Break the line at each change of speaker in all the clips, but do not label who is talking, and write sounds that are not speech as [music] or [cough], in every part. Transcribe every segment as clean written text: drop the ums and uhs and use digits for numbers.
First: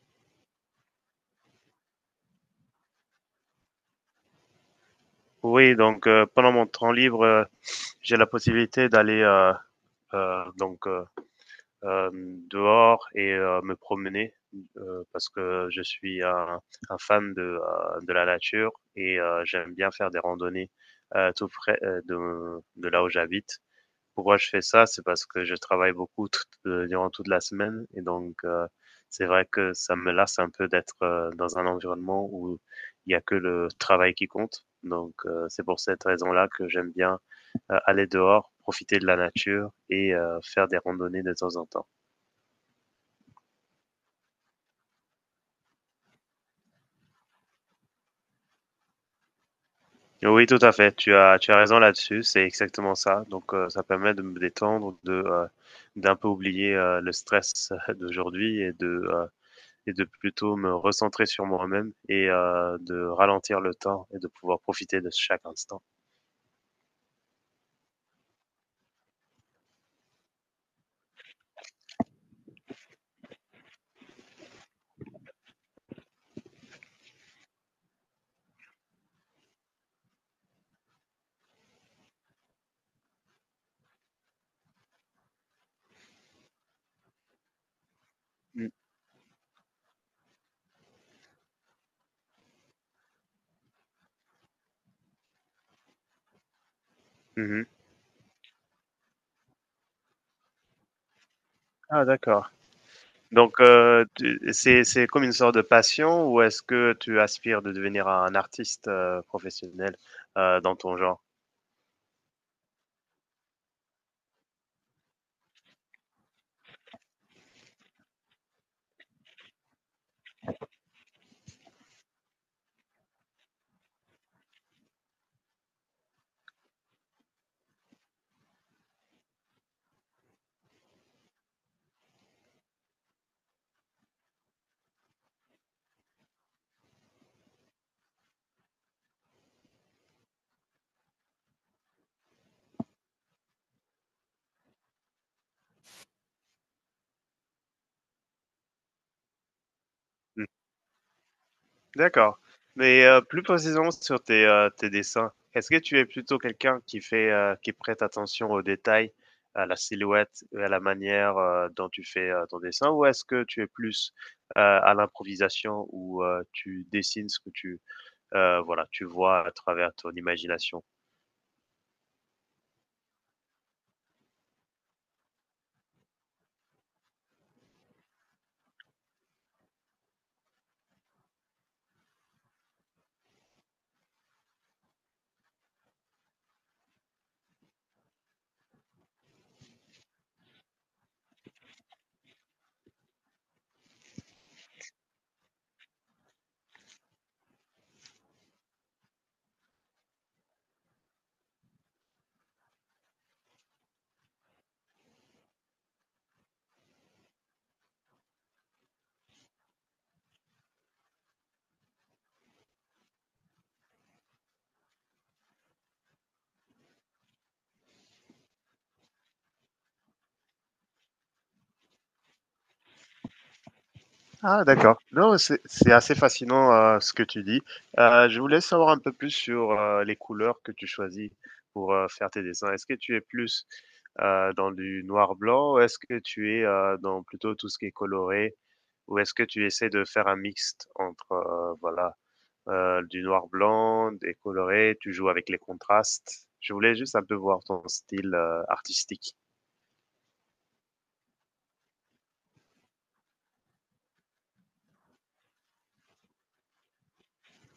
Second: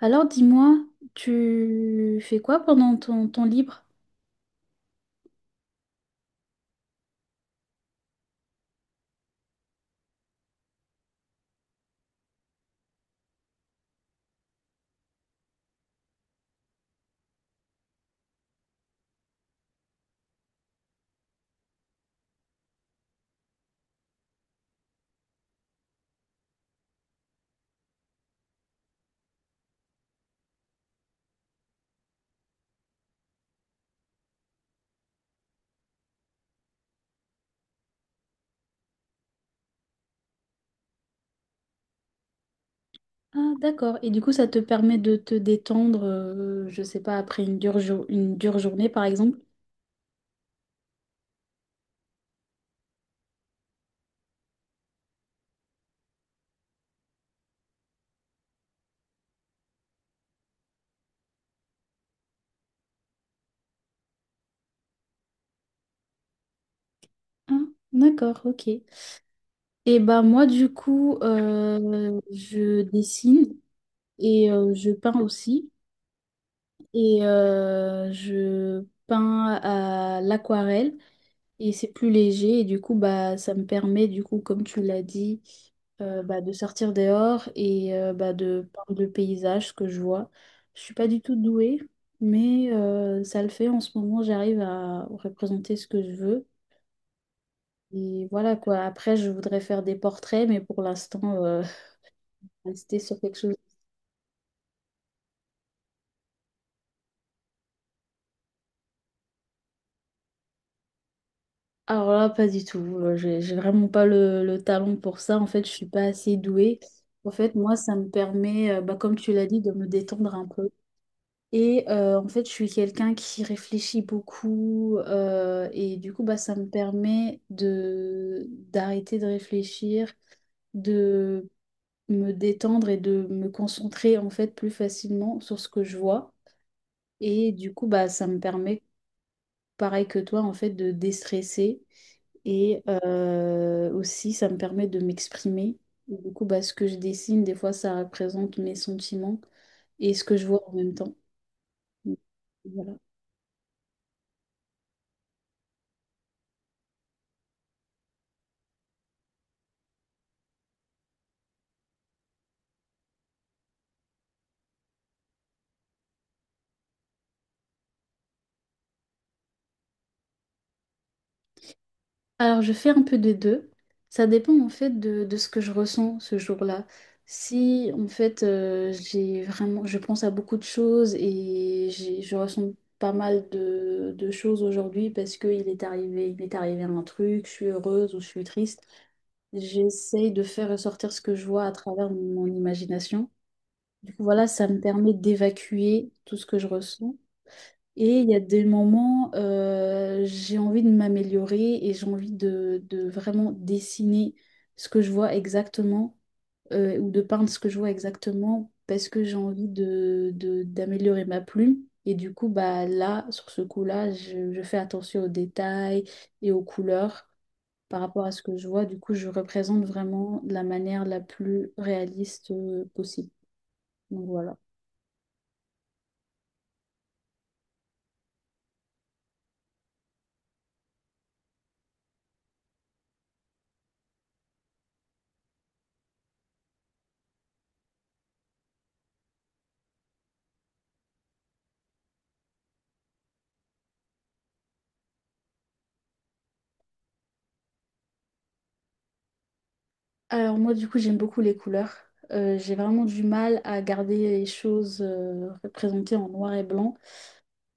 Alors dis-moi, tu fais quoi pendant ton temps libre?
Oui, pendant mon temps libre, j'ai la possibilité d'aller euh, donc euh, euh, dehors et me promener parce que je suis un fan de la nature et j'aime bien faire des randonnées tout près de là où j'habite. Pourquoi je fais ça? C'est parce que je travaille beaucoup durant toute la semaine et c'est vrai que ça me lasse un peu d'être dans un environnement où il n'y a que le travail qui compte. C'est pour cette raison-là que j'aime bien aller dehors, profiter de la nature et faire des randonnées de temps en temps.
Ah d'accord. Et du coup, ça te permet de te détendre, je sais pas, après une une dure journée par exemple?
Oui, tout à fait. Tu as raison là-dessus. C'est exactement ça. Ça permet de me détendre, d'un peu oublier le stress [laughs] d'aujourd'hui et de plutôt me recentrer sur moi-même et de ralentir le temps et de pouvoir profiter de chaque instant.
Ah d'accord, ok. Et bah moi du coup, je dessine et je peins aussi. Et je peins à l'aquarelle. Et c'est plus léger et du coup bah ça me permet du coup comme tu l'as dit bah, de sortir dehors et bah, de
Mm.
par le paysage ce que je vois. Je suis pas du tout douée mais ça le fait en ce moment j'arrive à représenter ce que je veux
Mhm.
et voilà quoi. Après je voudrais faire des portraits mais pour l'instant
Ah, d'accord.
[laughs] rester sur quelque chose.
C'est comme une sorte de passion ou est-ce que tu aspires de devenir un artiste professionnel dans ton genre?
Alors là pas du tout. J'ai vraiment pas le talent pour ça. En fait je suis pas assez douée. En fait moi ça me permet bah, comme tu l'as dit de me détendre un peu. Et en fait, je suis quelqu'un qui réfléchit beaucoup et du coup, bah, ça me permet de d'arrêter de réfléchir, de me détendre et de me concentrer en fait plus facilement sur ce que je vois. Et du coup, bah, ça me permet, pareil que toi, en fait, de déstresser et aussi, ça me permet de m'exprimer. Et du coup, bah, ce que je dessine, des fois, ça représente mes sentiments et ce que je vois en même temps. Mm.
D'accord.
Voilà.
Mais, plus précisément sur tes dessins, est-ce que tu es plutôt quelqu'un qui qui prête attention aux détails, à la silhouette et à la manière, dont tu fais, ton dessin? Ou est-ce que tu es plus, à l'improvisation où, tu dessines voilà, tu vois à travers ton imagination?
Alors, je fais un peu des deux. Ça dépend en fait de ce que je ressens ce jour-là. Si en fait j'ai vraiment, je pense à beaucoup de choses et je ressens pas mal de choses aujourd'hui parce qu'il est arrivé, il m'est arrivé un truc, je suis heureuse ou je suis triste. J'essaye de faire ressortir ce que je vois à travers mon imagination. Du coup, voilà, ça me permet d'évacuer tout ce que je ressens. Et il y a des moments, j'ai envie de m'améliorer et j'ai envie de vraiment dessiner ce que je vois exactement ou de peindre ce que je vois exactement parce que j'ai envie d'améliorer ma plume. Et du coup, bah, là, sur ce coup-là, je fais attention aux détails et aux couleurs par rapport à ce que je vois. Du coup, je représente vraiment de la manière la plus réaliste possible. Donc voilà.
Ah, d'accord. Non, c'est assez fascinant, ce que tu dis. Je voulais savoir un peu plus sur, les couleurs que tu choisis pour, faire tes dessins. Est-ce que tu es plus, dans du noir-blanc? Ou est-ce que tu es, dans plutôt tout ce qui est coloré? Ou est-ce que tu essaies de faire un mixte entre, voilà, du noir-blanc, des colorés, tu joues avec les contrastes? Je voulais juste un peu voir ton style, artistique.
Alors moi du coup j'aime beaucoup les couleurs. J'ai vraiment du mal à garder les choses représentées en noir et blanc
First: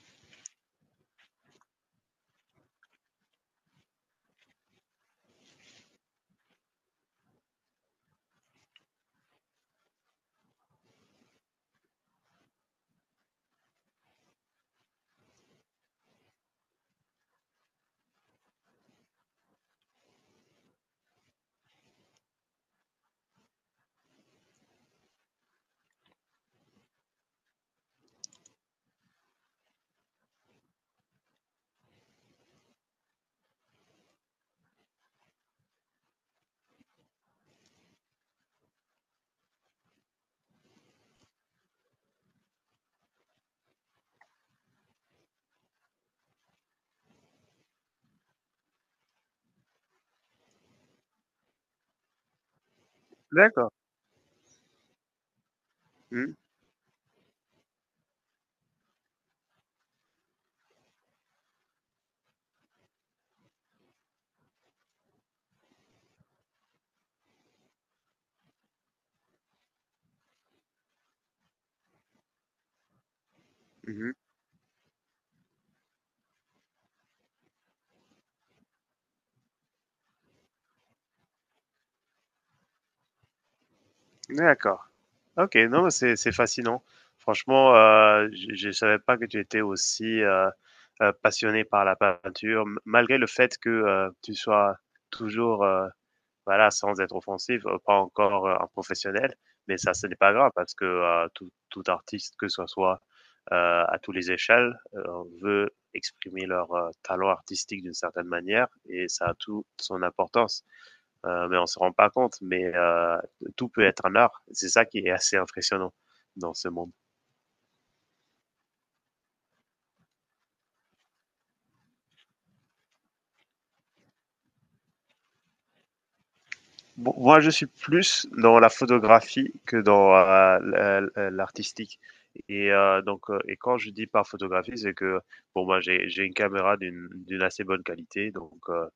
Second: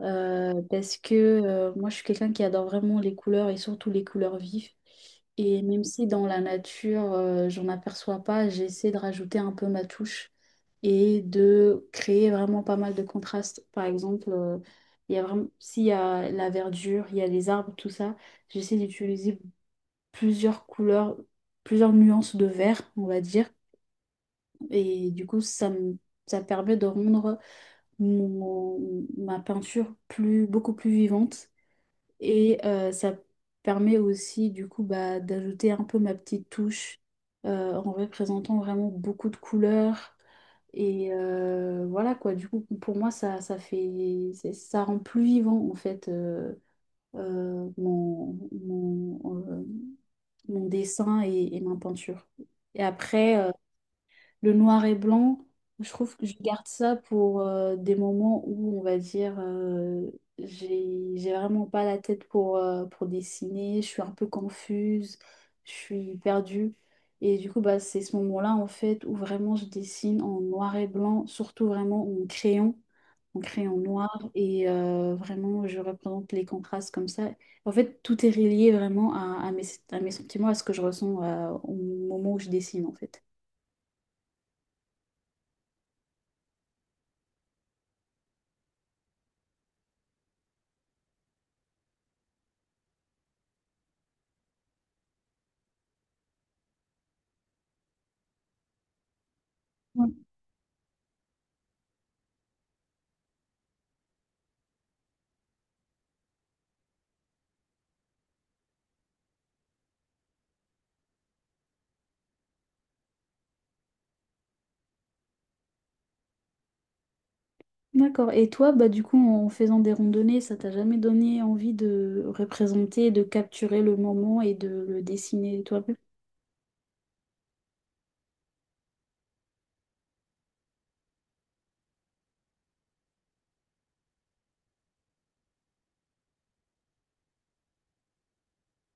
parce que moi je suis quelqu'un qui adore vraiment les couleurs et surtout les couleurs vives. Et même si dans la nature j'en aperçois pas, j'essaie de rajouter un peu ma touche et de créer vraiment pas mal de contrastes. Par exemple, il y a vraiment s'il y a la verdure, il y a les arbres, tout ça, j'essaie d'utiliser plusieurs couleurs, plusieurs nuances de vert, on va dire. Et du coup, ça permet de rendre ma peinture beaucoup plus vivante. Et ça permet aussi, du coup, bah, d'ajouter un peu ma petite touche en représentant vraiment beaucoup de couleurs. Et voilà quoi, du coup, pour moi, ça rend plus vivant, en fait, euh, mon, mon, euh, mon dessin et ma peinture. Et après,
D'accord.
le noir et blanc, je trouve que
Mmh.
je garde ça pour des moments où, on va dire, j'ai vraiment pas la tête pour dessiner, je suis un peu confuse, je suis perdue. Et du coup, bah, c'est ce moment-là, en fait, où vraiment je dessine en noir et blanc, surtout vraiment en crayon noir.
Mmh.
Et vraiment, je représente les contrastes comme ça. En fait, tout est relié vraiment à à mes sentiments, à ce que je ressens au moment où je dessine, en fait.
D'accord. OK, non, mais c'est fascinant. Franchement, je savais pas que tu étais aussi, passionnée par la peinture, m malgré le fait que, tu sois toujours, voilà, sans être offensif, pas encore, un professionnel, mais ça, ce n'est pas grave parce que, tout artiste, que ce soit, à tous les échelles, veut exprimer leur, talent artistique d'une certaine manière et ça a toute son importance mais on se rend pas compte. Mais tout peut être un art. C'est ça qui est assez impressionnant dans ce monde.
D'accord. Et toi, bah, du coup, en faisant des randonnées, ça t'a jamais donné envie de représenter, de capturer le moment et de le dessiner toi-même?
Bon, moi, je suis plus dans la photographie que dans l'artistique. Et et quand je dis par photographie, c'est que bon, moi, j'ai une caméra d'une assez bonne qualité,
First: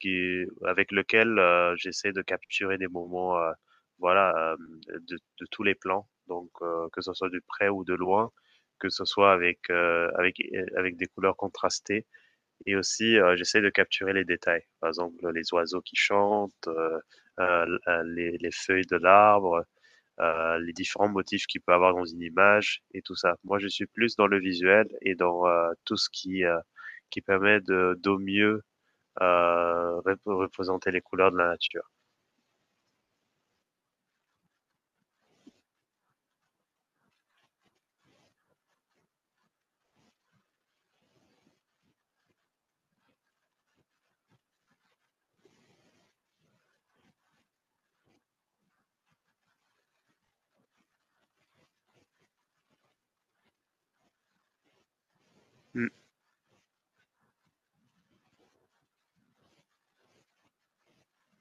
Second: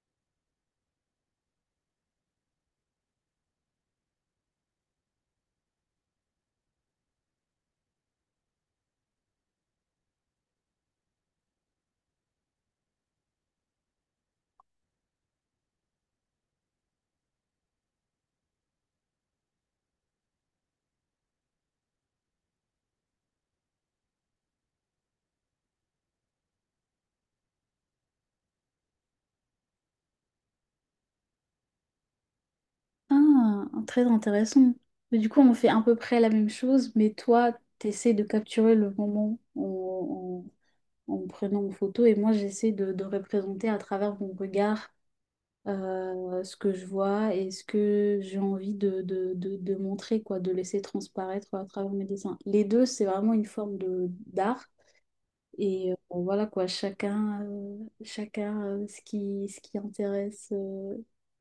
qui avec lequel j'essaie de capturer des moments, voilà, de tous les plans. Que ce soit de près ou de loin, que ce soit avec des couleurs contrastées. Et aussi, j'essaie de capturer les détails. Par exemple, les oiseaux qui chantent, les feuilles de l'arbre, les différents motifs qu'il peut avoir dans une image et tout ça. Moi, je suis plus dans le visuel et dans tout ce qui permet de, d'au mieux représenter les couleurs de la nature.
Ah, très intéressant. Mais du coup, on fait à peu près la même chose, mais toi, t'essaies de capturer le moment en me prenant en photo et moi, j'essaie de représenter à travers mon regard ce que je vois et ce que j'ai envie de montrer, quoi, de laisser transparaître à travers mes dessins. Les deux, c'est vraiment une forme de d'art.
Mm.
Et bon, voilà quoi, chacun ce qui intéresse, euh,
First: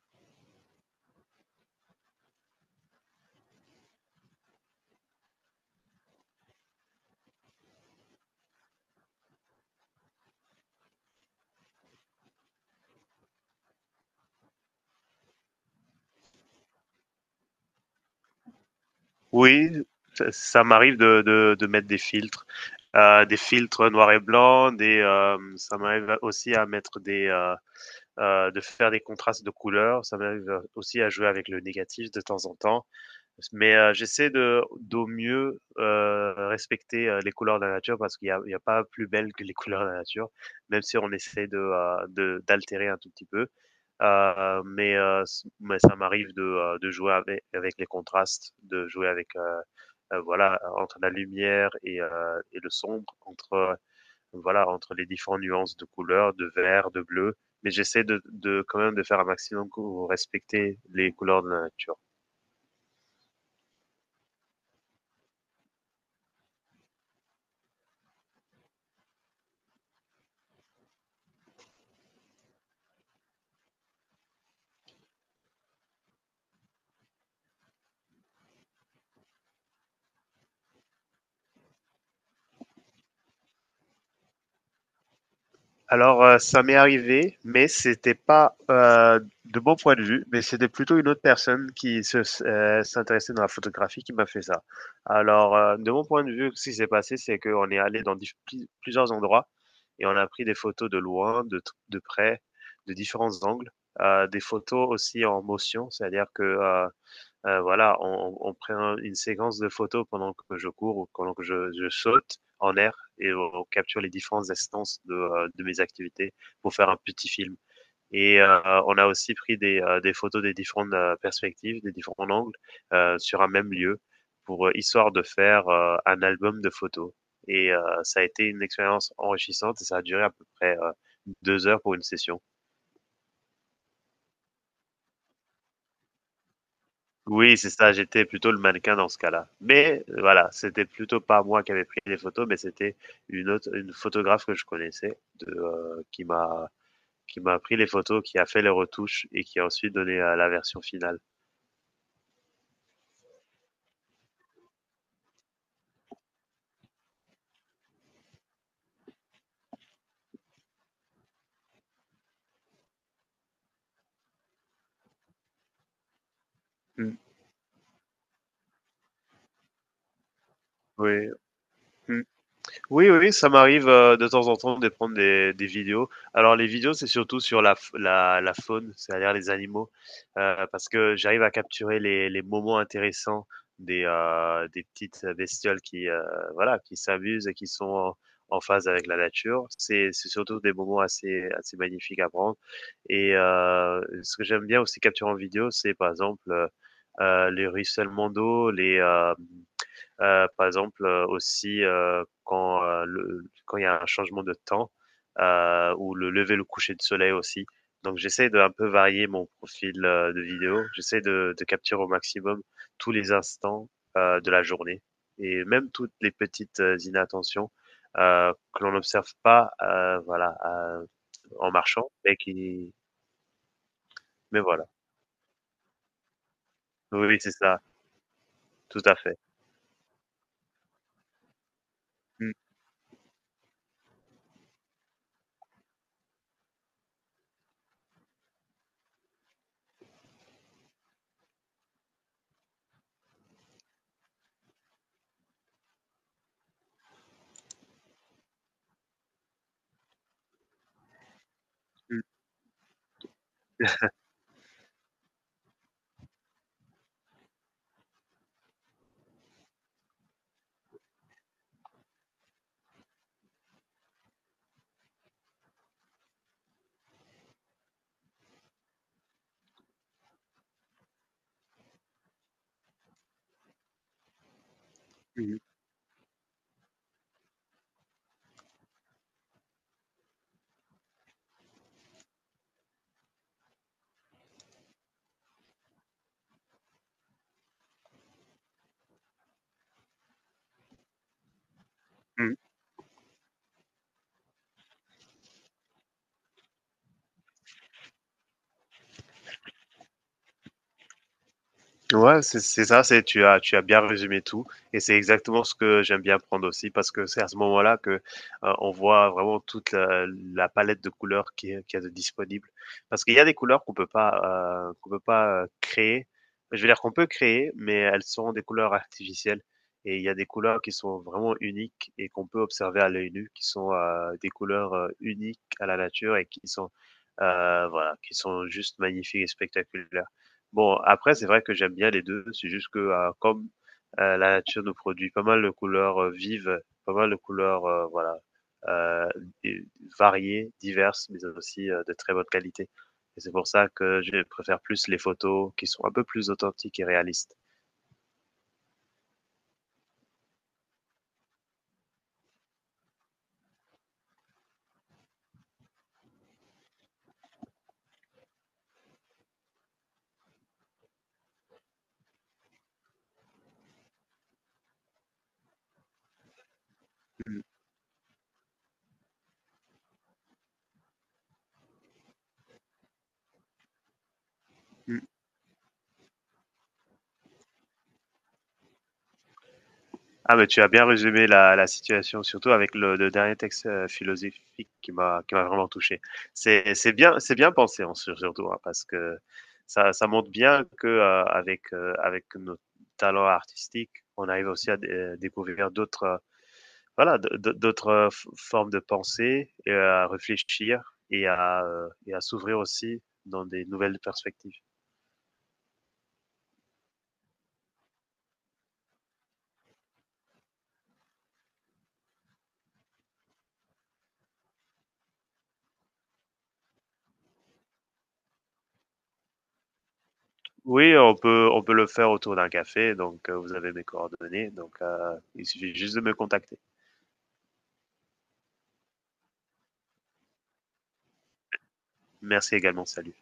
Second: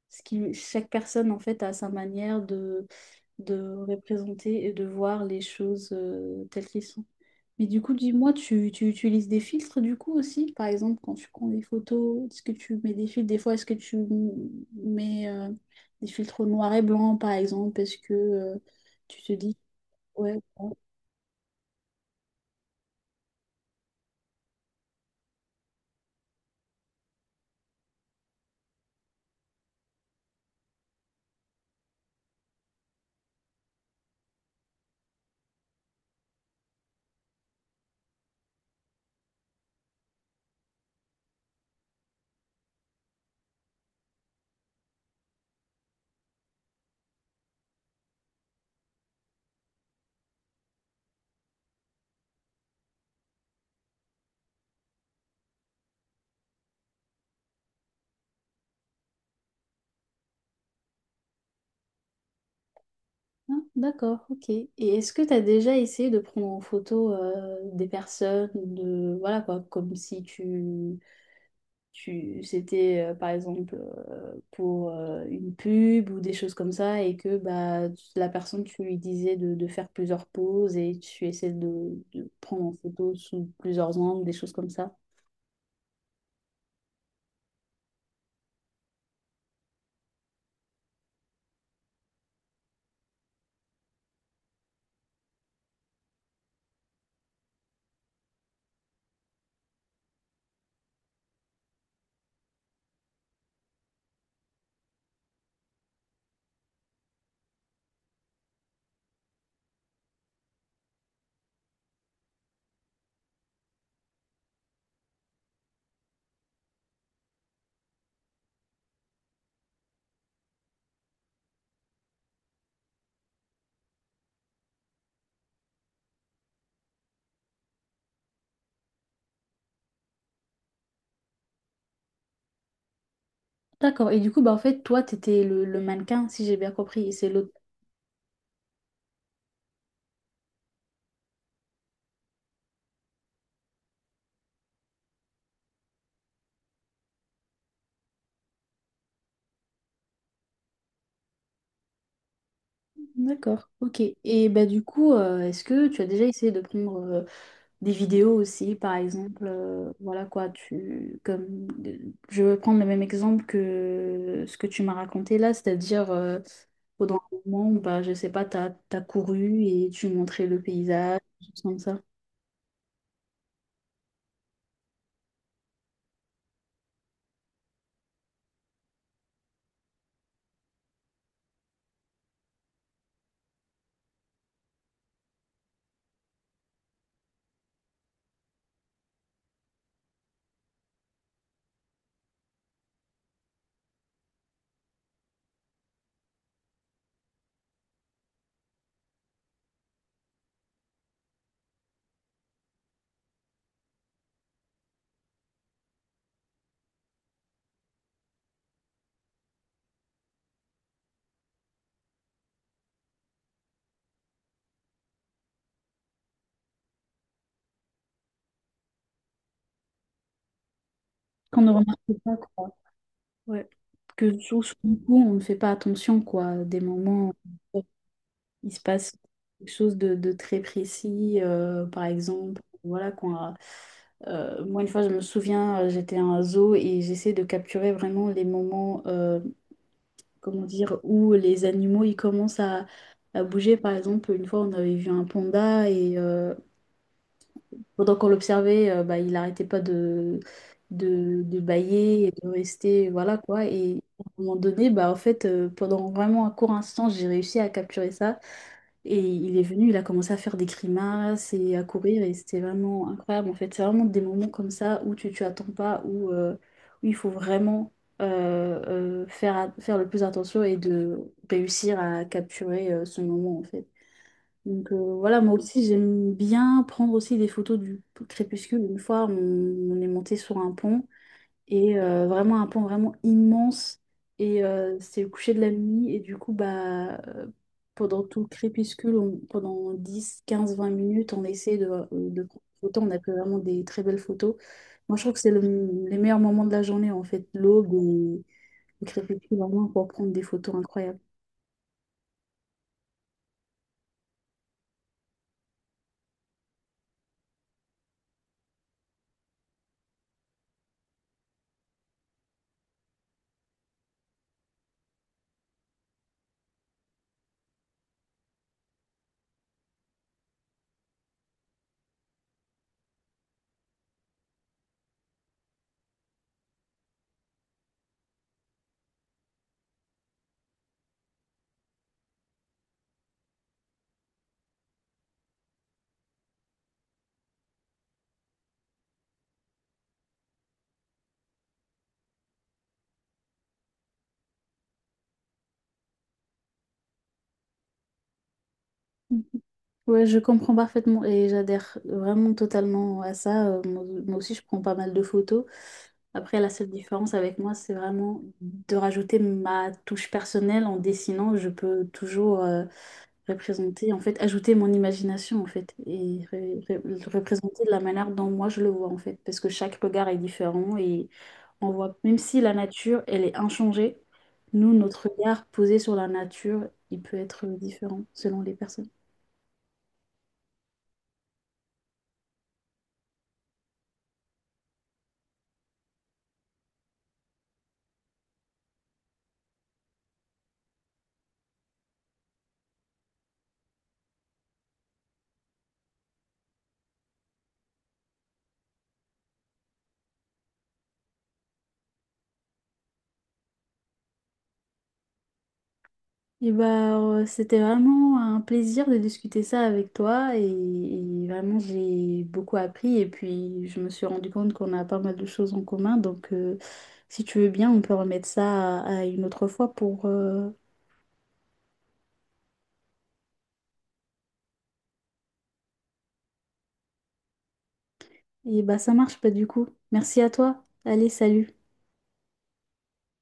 ce qui, chaque personne en fait a sa manière de représenter et de voir les choses telles qu'elles sont. Mais du coup, dis-moi, tu utilises des filtres du coup aussi? Par exemple, quand tu prends des photos, est-ce que tu mets des filtres? Des fois, est-ce que tu mets des filtres noir et blanc, par exemple? Parce que tu te dis,
Oui, ça,
ouais.
ça
Bon,
m'arrive de mettre des filtres noir et blanc, ça m'arrive aussi à mettre de faire des contrastes de couleurs. Ça m'arrive aussi à jouer avec le négatif de temps en temps. Mais j'essaie de d'au mieux respecter les couleurs de la nature parce il y a pas plus belle que les [laughs] couleurs de la nature, même si on essaie d'altérer un tout petit peu. Mais ça m'arrive de jouer avec, avec les contrastes, de jouer avec voilà entre la lumière et le sombre, entre voilà, entre les différentes nuances de couleurs, de vert, de bleu. Mais j'essaie de quand même de faire un maximum pour respecter les couleurs de la nature.
ah, d'accord, ok. Et est-ce que tu as déjà essayé de prendre en photo des personnes, de voilà quoi, comme si tu, tu c'était par exemple pour une pub ou des choses comme ça et que bah la personne tu lui disais de faire plusieurs poses et tu essaies de prendre en photo sous plusieurs angles, des choses comme ça.
Alors, ça m'est arrivé, mais c'était pas de mon point de vue, mais c'était plutôt une autre personne qui s'intéressait dans la photographie qui m'a fait ça. Alors, de mon point de vue, ce qui s'est passé, c'est qu'on est allé dans plusieurs endroits et on a pris des photos de loin, de près, de différents angles, des photos aussi en motion, c'est-à-dire que voilà, on prend une séquence de photos pendant que je cours ou pendant que je saute en air et on capture les différentes instances de mes activités pour faire un petit film. Et on a aussi pris des photos des différentes perspectives, des différents angles sur un même lieu pour histoire de faire un album de photos. Et ça a été une expérience enrichissante et ça a duré à peu près deux heures pour une session.
D'accord. Et du coup bah en fait toi t'étais le mannequin si j'ai bien compris et c'est l'autre.
Oui, c'est ça, j'étais plutôt le mannequin dans ce cas-là. Mais voilà, c'était plutôt pas moi qui avait pris les photos, mais c'était une photographe que je connaissais de, qui m'a pris les photos, qui a fait les retouches et qui a ensuite donné, la version finale.
D'accord, ok. Et bah du coup est-ce que tu as déjà essayé de prendre des vidéos aussi, par exemple, voilà quoi, tu, comme, je vais prendre le même exemple que ce que tu m'as raconté là, c'est-à-dire pendant
Mmh.
un moment, bah, je sais pas, t'as couru et tu montrais le paysage,
Oui.
des choses comme ça.
Mmh. Oui, oui, ça m'arrive de temps en temps de prendre des vidéos. Alors les vidéos, c'est surtout sur la faune, c'est-à-dire les animaux, parce que j'arrive à capturer les moments intéressants des petites bestioles qui, voilà, qui s'amusent et qui sont en, en phase avec la nature. C'est surtout des moments assez magnifiques à prendre. Et ce que j'aime bien aussi capturer en vidéo, c'est par exemple les ruissellements d'eau, par exemple, aussi quand il y a un changement de temps ou le lever, le coucher de soleil aussi. Donc j'essaie de un peu varier mon profil de vidéo. J'essaie de capturer au maximum tous les instants de la journée et même toutes les petites inattentions que l'on n'observe pas,
Qu'on ne
en
remarque
marchant,
pas,
mais
quoi.
qui,
Ouais. Que
mais
sur
voilà.
le coup, on ne fait pas attention, quoi, des
Oui,
moments.
oui, c'est ça,
Il se
tout
passe
à fait.
quelque chose de très précis. Par
Mm,
exemple, voilà, moi, une fois, je me souviens, j'étais à un zoo et j'essaie de capturer vraiment les moments, comment dire, où les animaux, ils commencent à bouger. Par exemple, une fois, on avait vu un panda et pendant qu'on l'observait, bah, il n'arrêtait pas de
mm,
bâiller et de rester, voilà quoi. Et à un moment donné, bah, en fait, pendant vraiment un court instant, j'ai réussi à capturer ça. Et il est venu, il a commencé à faire des grimaces et à courir et c'était vraiment incroyable en fait. C'est vraiment des moments comme ça où tu attends pas, où, où il faut vraiment faire le plus attention et de réussir à capturer ce moment en fait. Donc voilà, moi
mm,
aussi j'aime bien prendre aussi des photos du crépuscule. Une fois on est monté sur un pont et vraiment un pan vraiment immense et c'est le coucher de la nuit et du coup bah pendant tout le crépuscule pendant 10 15 20 minutes on essaie de
mm.
prendre des photos on a pris vraiment des très belles photos. Moi je trouve que c'est les meilleurs moments de la journée en fait l'aube et le crépuscule vraiment pour prendre des photos incroyables.
Ouais, c'est ça, c'est tu as bien résumé tout et c'est exactement ce que j'aime bien prendre aussi parce que c'est à ce moment-là que, on voit vraiment toute la la palette de couleurs qui est disponible. Parce qu'il y a des couleurs qu'on peut pas, créer. Je veux dire qu'on peut créer, mais elles sont des couleurs artificielles et il y a des couleurs qui sont vraiment uniques et qu'on peut observer à l'œil nu, qui sont, des couleurs, uniques à la nature et qui sont, voilà, qui sont juste magnifiques et spectaculaires. Bon, après, c'est vrai que j'aime bien les 2. C'est juste que, comme, la nature nous produit pas mal de couleurs, vives, pas mal de couleurs, voilà, heu, d variées, diverses, mais aussi, de très bonne qualité et c'est pour ça que je préfère plus les photos qui sont un peu plus authentiques et réalistes.
Mm. Ouais, je comprends parfaitement et j'adhère vraiment totalement à ça. Moi, moi aussi, je prends pas mal de photos. Après, la seule différence avec moi, c'est vraiment de rajouter ma touche personnelle en dessinant. Je peux toujours représenter, en fait, ajouter mon imagination, en fait, et le
Mmh.
représenter de la manière dont moi je le vois, en fait, parce que chaque regard est différent et on voit, même si la nature, elle est inchangée, nous, notre regard posé sur la nature, il peut être différent selon les personnes.
Ah, mais tu as bien résumé la situation, surtout avec le dernier texte philosophique qui m'a vraiment touché. C'est bien pensé en surtout hein, parce que ça montre bien que avec nos talents artistiques, on arrive aussi à découvrir d'autres voilà d'autres formes de pensée et à réfléchir et à s'ouvrir aussi dans des nouvelles perspectives.
Et bah, c'était vraiment un plaisir de discuter ça avec toi et vraiment j'ai beaucoup appris et puis je me suis rendu compte qu'on a pas mal de choses en commun donc si tu veux bien on peut remettre ça à une autre fois pour
Oui, on peut le faire autour d'un café, donc, vous avez mes coordonnées, donc, il suffit juste de me contacter.
et bah ça marche pas du coup. Merci à toi. Allez, salut.
Merci également, salut.